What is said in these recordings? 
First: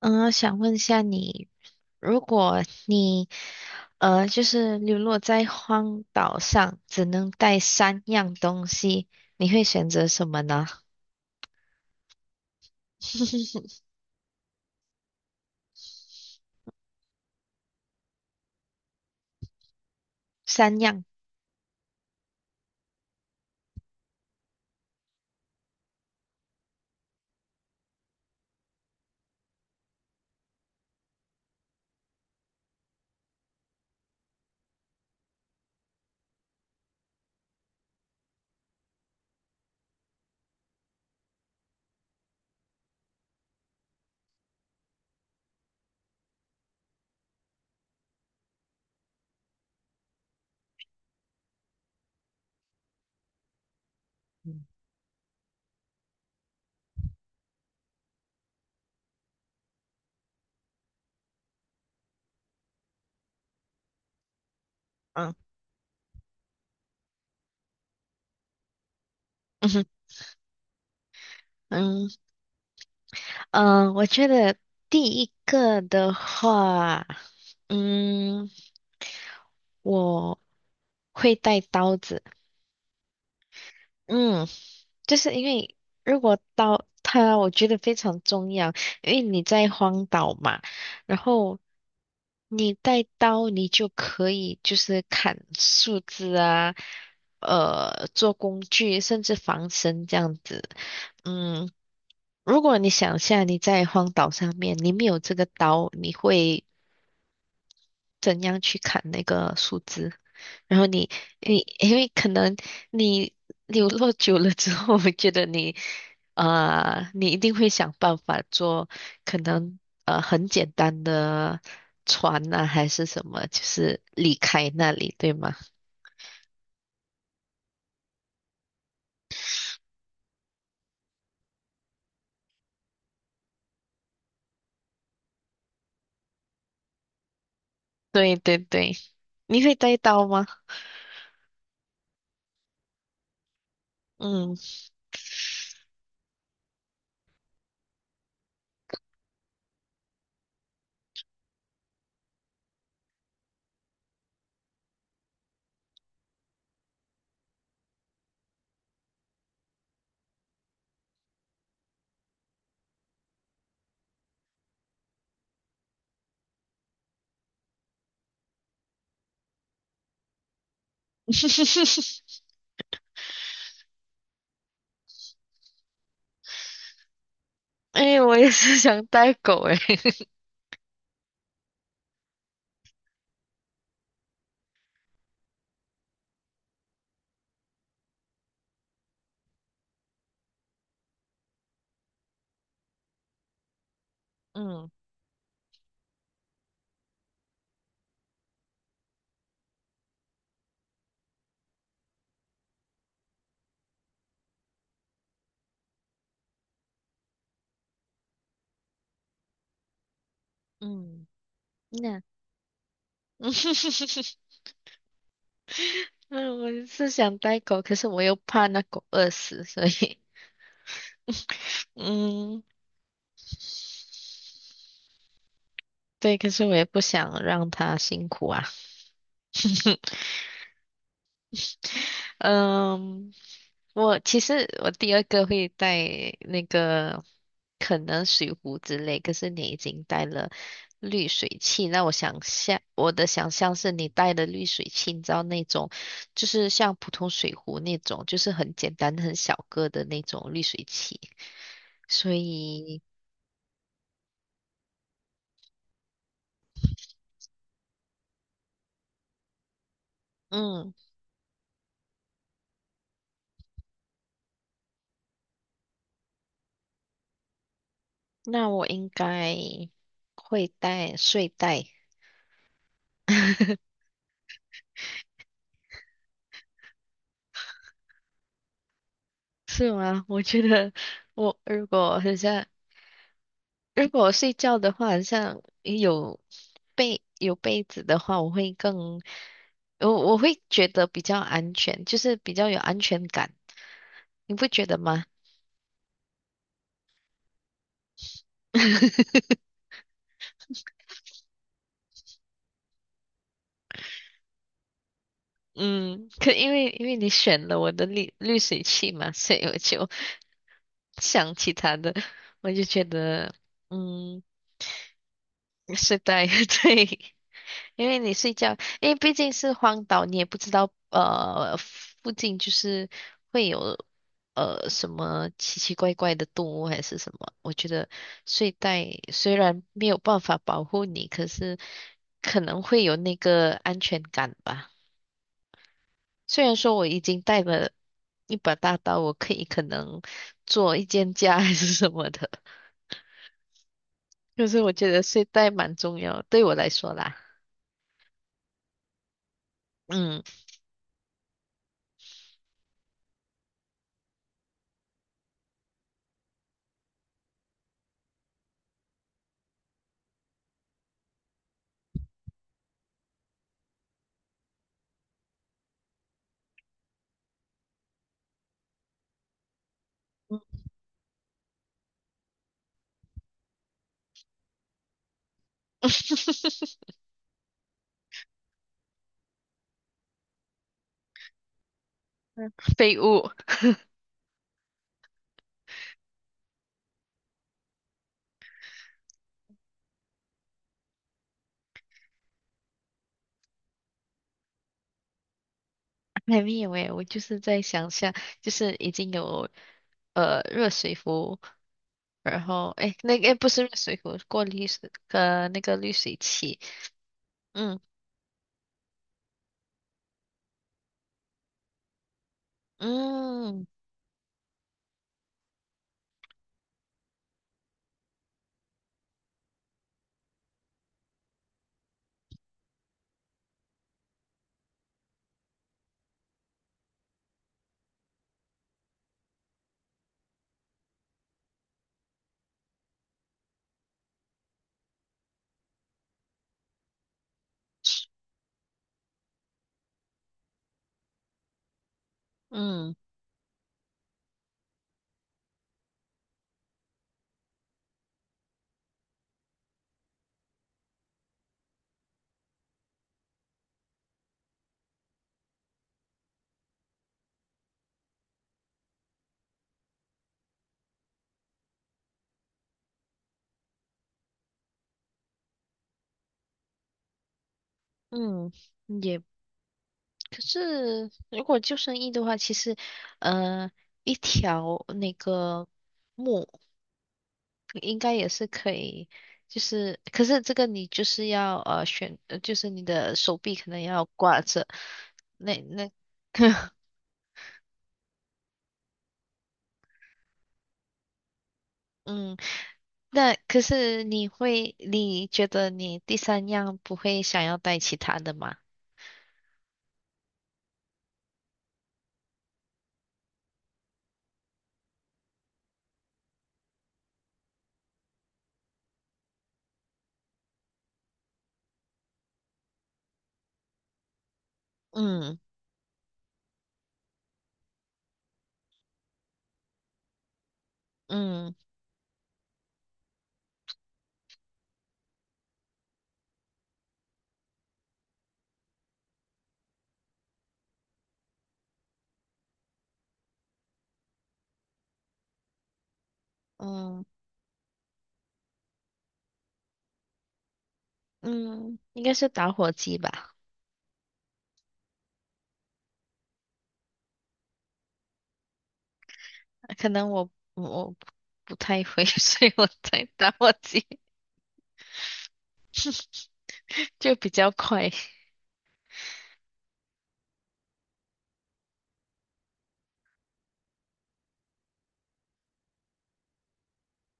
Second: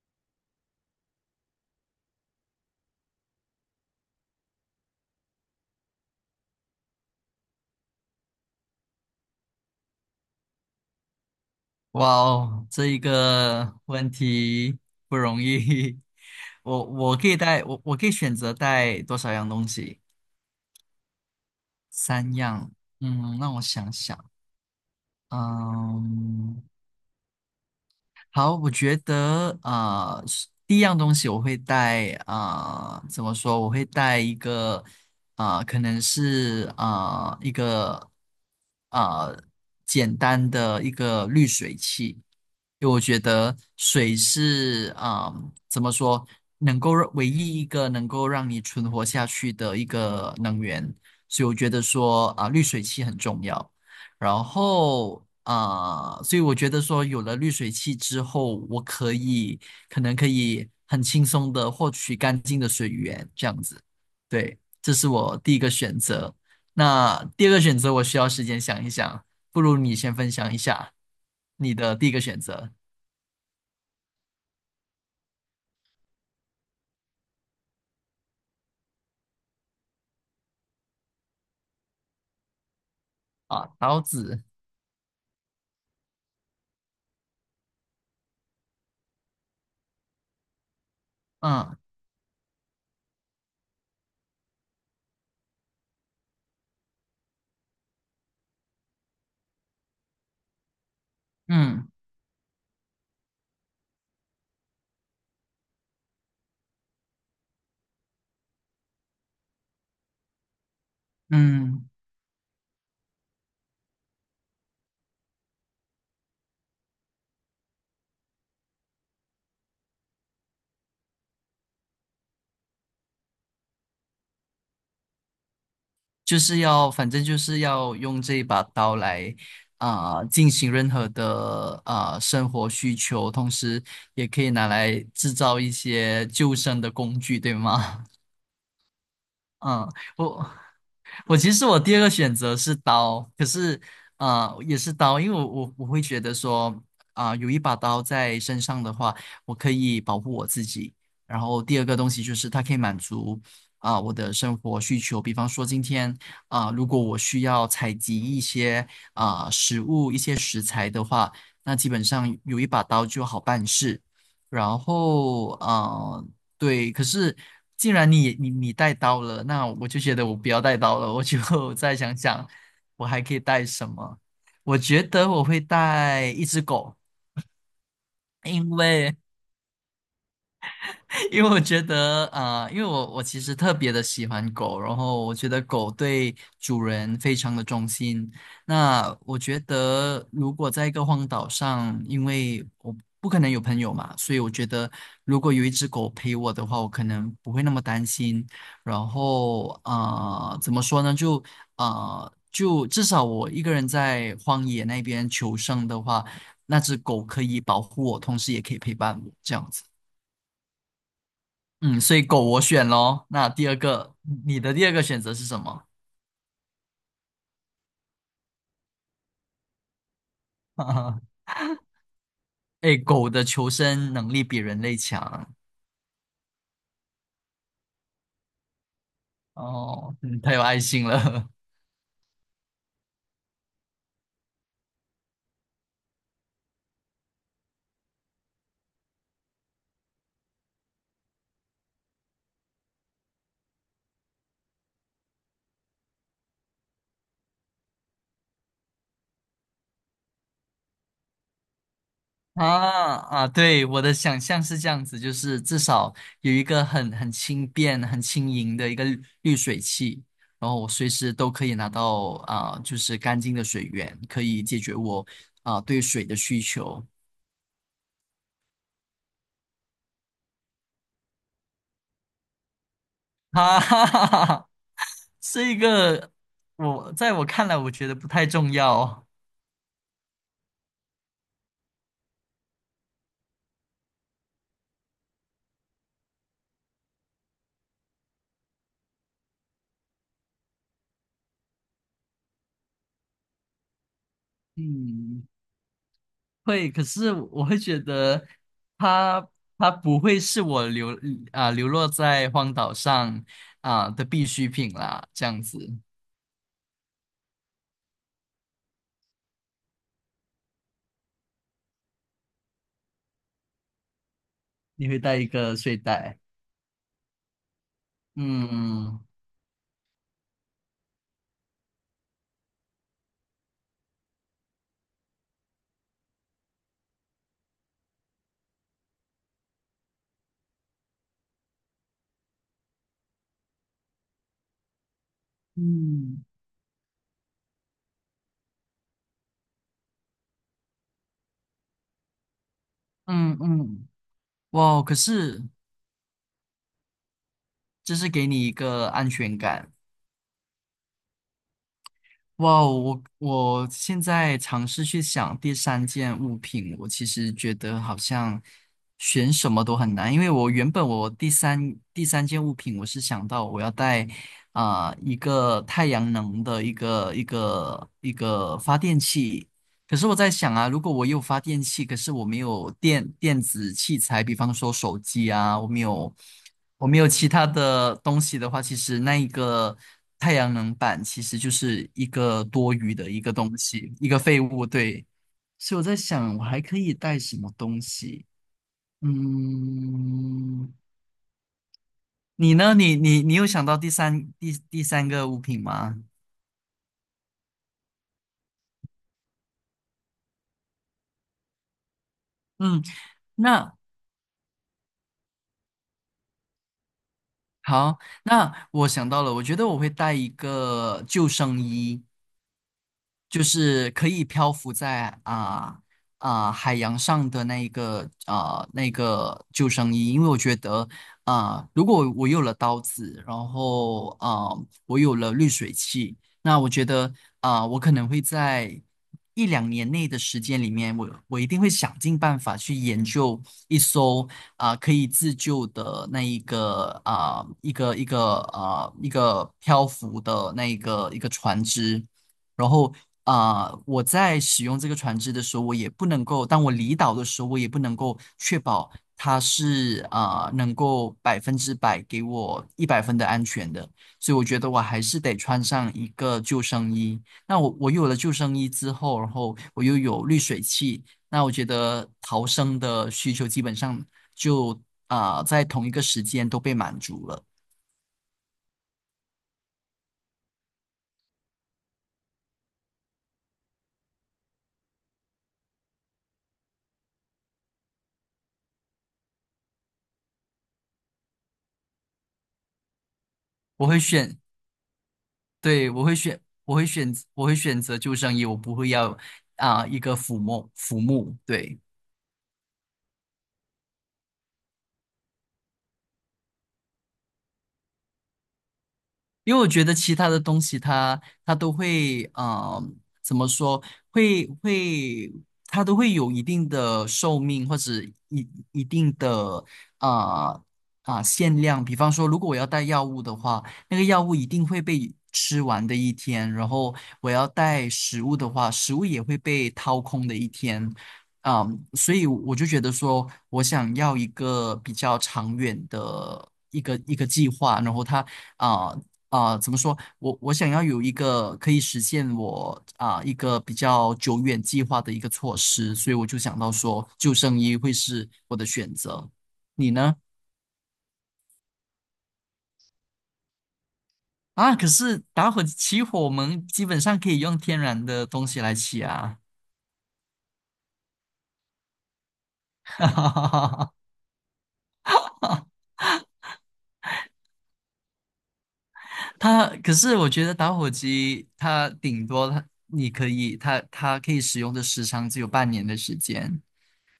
嗯，想问一下你，如果你就是流落在荒岛上，只能带三样东西，你会选择什么呢？哇哦，这一个 问题不容易。我可以带我可以选择带多少样东西？三样，三样。嗯，让我想想。嗯，好，我觉得第一样东西我会带，怎么说？我会带一个，可能是一个啊呃简单的一个滤水器，因为我觉得水是，怎么说，能够让唯一一个能够让你存活下去的一个能源，所以我觉得说滤水器很重要。然嗯。后，所以我觉得说，有了滤水器之后，我可以可能可以很轻松的获取干净的水源，这样子。对，这是我嗯。第一个选择。那第二个选择，我需要时间想一想，不嗯如哼。你先分享一下你的嗯，第一个选择。我觉得第一个的话，嗯，我会带刀子。啊，刀子。嗯，就是因为如果刀，它，我觉得非常重要，因为你在荒岛嘛，然后嗯你带刀，你就可以就是砍树枝啊，呃，做工具，甚至防身这样子。嗯，嗯如果你想一下你在荒岛上面，你没有这个刀，你会。怎样去砍那个树枝，然后你嗯，因为可能你流落久了之后，我觉得你你一定会想办法做，可能很简单的船呐、还是什么，就是离开那里，对吗？就是要，反正就是要用这一把刀来进行任何的生活需求，同时也可以拿来制造一些救生的工具，对吗？对对对，你会嗯，带刀吗？我我其实我第二个选择是刀，可是嗯，也是刀，因为我会觉得说有一把刀在身上的话，我可以保护我自己。然后第二个东西就是它可以满足我的生活需求，比方说今天如果我需要采集一些食物、一些食材的话，那基本上有一把刀就好办事。然后。对，可是既然你带刀了，那我就觉得我不要带刀了，我就 再想 想，我还可以带什么？我觉得我会带一只狗，哎，我也因是想为带狗哎，因为我觉得，因为我其实特别的喜欢狗，然后我觉得狗对主人非常的忠心。那我觉得，如果在一个荒岛上，因为我不可能有朋友嘛，所以我觉嗯。得如果有一只狗陪我的话，我可能不会那么担心。然后，怎么说呢？就至少我一个人在荒野那边求生的话，那只狗可以保护我，同时也可以陪伴我，这样子。嗯，嗯，所那 以狗我选咯。那第二个，你的第二个选择是什么？嗯，我是想带狗，可是我又怕那狗饿死，所以，嗯，哎，狗的求生能力比人类强。对，可是我也不想让它辛苦啊。哦，嗯，太有爱心了。 嗯，我其实我第二个会带那个可能水壶之类，可是你已经带了滤水器，那我想象我的想象是你带的滤水器，你知道那种就是像普通水壶那种，就是很简单很小个的那种滤水器，所 以。啊啊！对，我的想象是这样子，就是至少有一个很轻便、很轻盈的一个滤水器，然后我嗯。随时都可以拿到就是干净的水源，可以解决我对水的需求。那我应该会带睡袋，哈哈哈哈哈，这个，我在我看来，我觉得不太重要。是吗？我觉得我如果很像，如果我睡觉的话，很像有被有被子的话，我会更，我会觉得比较安全，就是比较有安全感，你不觉得吗？嗯，会，可是我会觉得它 它不会是我流落在荒岛上的必需品啦。这样子，嗯，可因为你选了我的滤滤水器嘛，所以我就想起他的，我就觉得嗯，你会带一个睡睡袋。袋 对。因为你睡觉，因为嗯毕竟是荒岛，你也不知道附近就是会有什么奇奇怪怪的动物还是什么。我觉得睡袋虽然没有办法保护你，可是可能会有那个安全感吧。嗯虽然说我已经带了一把大刀，我可以可能做一间家还是什么的，嗯嗯，可是我哇！觉可得睡是袋蛮重要，对我来说啦。这是给你一个安全感。嗯，哇哦，我现在尝试去想第三件物品，我其实觉得好像选什么都很难，因为我原本，我第三件物品，我是想到我要带一个太阳能的一个发电器，可是我在想啊，如果我有发电器，可是我没有电子器材，比方说手机啊，我没有其他的东西的话，其实那一个太阳能板其实就是一个 多余废的一物。个东西，一个废物。对，所以我在想，我还可以带什么东西？嗯，你呢？你有想到第三个物品吗？还没有诶，我就是在想象，就是已经有热水壶，然后嗯，诶，那个不是热那水壶，过滤水那个滤水器，嗯。好，那我想到了，我觉得我会带一个救生衣，就嗯。是可以漂浮在海洋上的那一个那个救生衣，因为我觉得如果我有了刀子，然后我有了滤水器，那我觉得我可能会在一两年内的时间里面，我一定会想尽办法去研究一艘可以自救的那一个一个一个漂浮的那一个船只。然后嗯。我在使用这个船只的时候，我也不能够，当我离岛的时候，我也不能够确保它是，能够100%给我100分的安全的，所以我觉得我还是得穿上一个救生衣。那我有了救生衣之后，然后我又有滤水器，那我觉得逃生的需求基本上就在同一个时间都被满足了。嗯，也可是如果救生衣的话，其实呃一条那个木应该也是可以，就是可是这个你就是要选，就是你的手臂可能我会要选，挂着，那那。对，我会选择救生衣，我不会要一个抚摸抚摸。对，嗯，那可是你会，你觉得你第三样不会想要带其他的吗？因为我觉得其他的东西它，都会，呃，怎么说，会会，它都会有一定的寿命或者一定的啊限量。比方说，如果我要带药物的话，那个药物一定会被嗯。吃完的一天；然后我要带食物的话，食物也会被掏空的一天。嗯。嗯，所以我就觉得说，我想要一个比较长远的一个计划，然后它啊、呃怎么说？我想要有一个可以实现我一个比较久远计划的一个措施，所以我就想到嗯。说救生衣会是我的选择。你呢？嗯，应该是打火机吧？啊，可是打火起火，我们基本上可以用天然的东西来起啊。可能我不太会，所以我带打火机 就比较快，它，可是我觉得打火机它顶多它可以使用的时长只有半年的时间。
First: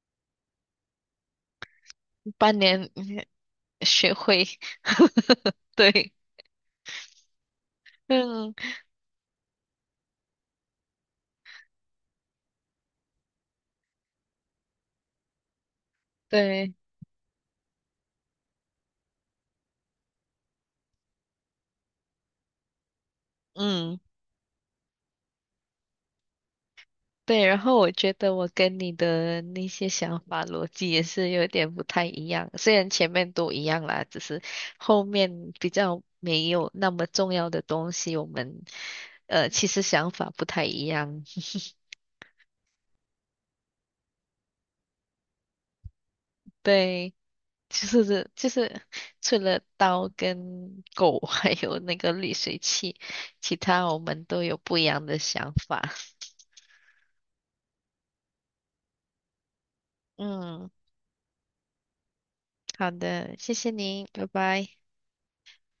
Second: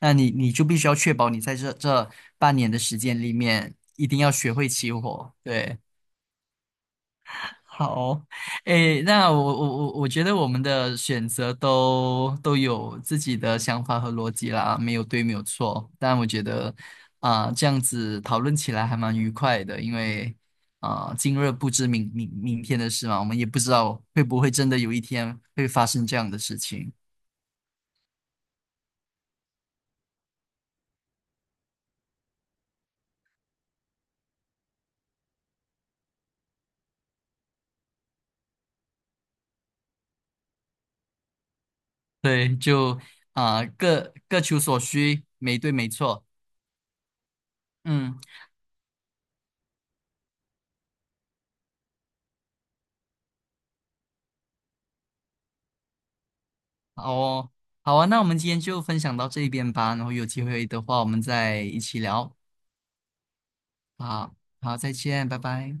那你就必须要确保你在这半半年的年。时间嗯，里面，一学定要会。学会起火。对，对，好，嗯，诶，那我觉得我们的选择都有自己的想法和逻辑啦，没有对，没有错。但我觉对，得这样子讨论起来还蛮愉快的，因为今日不知明天的事嘛，我们也不知嗯。道会不会真的有一天会发生这样的事情。对，然后我觉得我跟你的那些想法逻辑也是有点不太一样，虽然前面都一样啦，只是后面比较没有那么重要的东西，我们其实想法不太一样。对，就各求所需，没对没错。对，就嗯，是就是除了刀跟狗，还有那个滤水器，其他我们都有不一样的想法。好哦，好啊，那我们今天就分享到这边吧，然后有机会嗯，的话，我们再一起聊。好的，谢谢您，拜好，拜。好，再见，拜拜。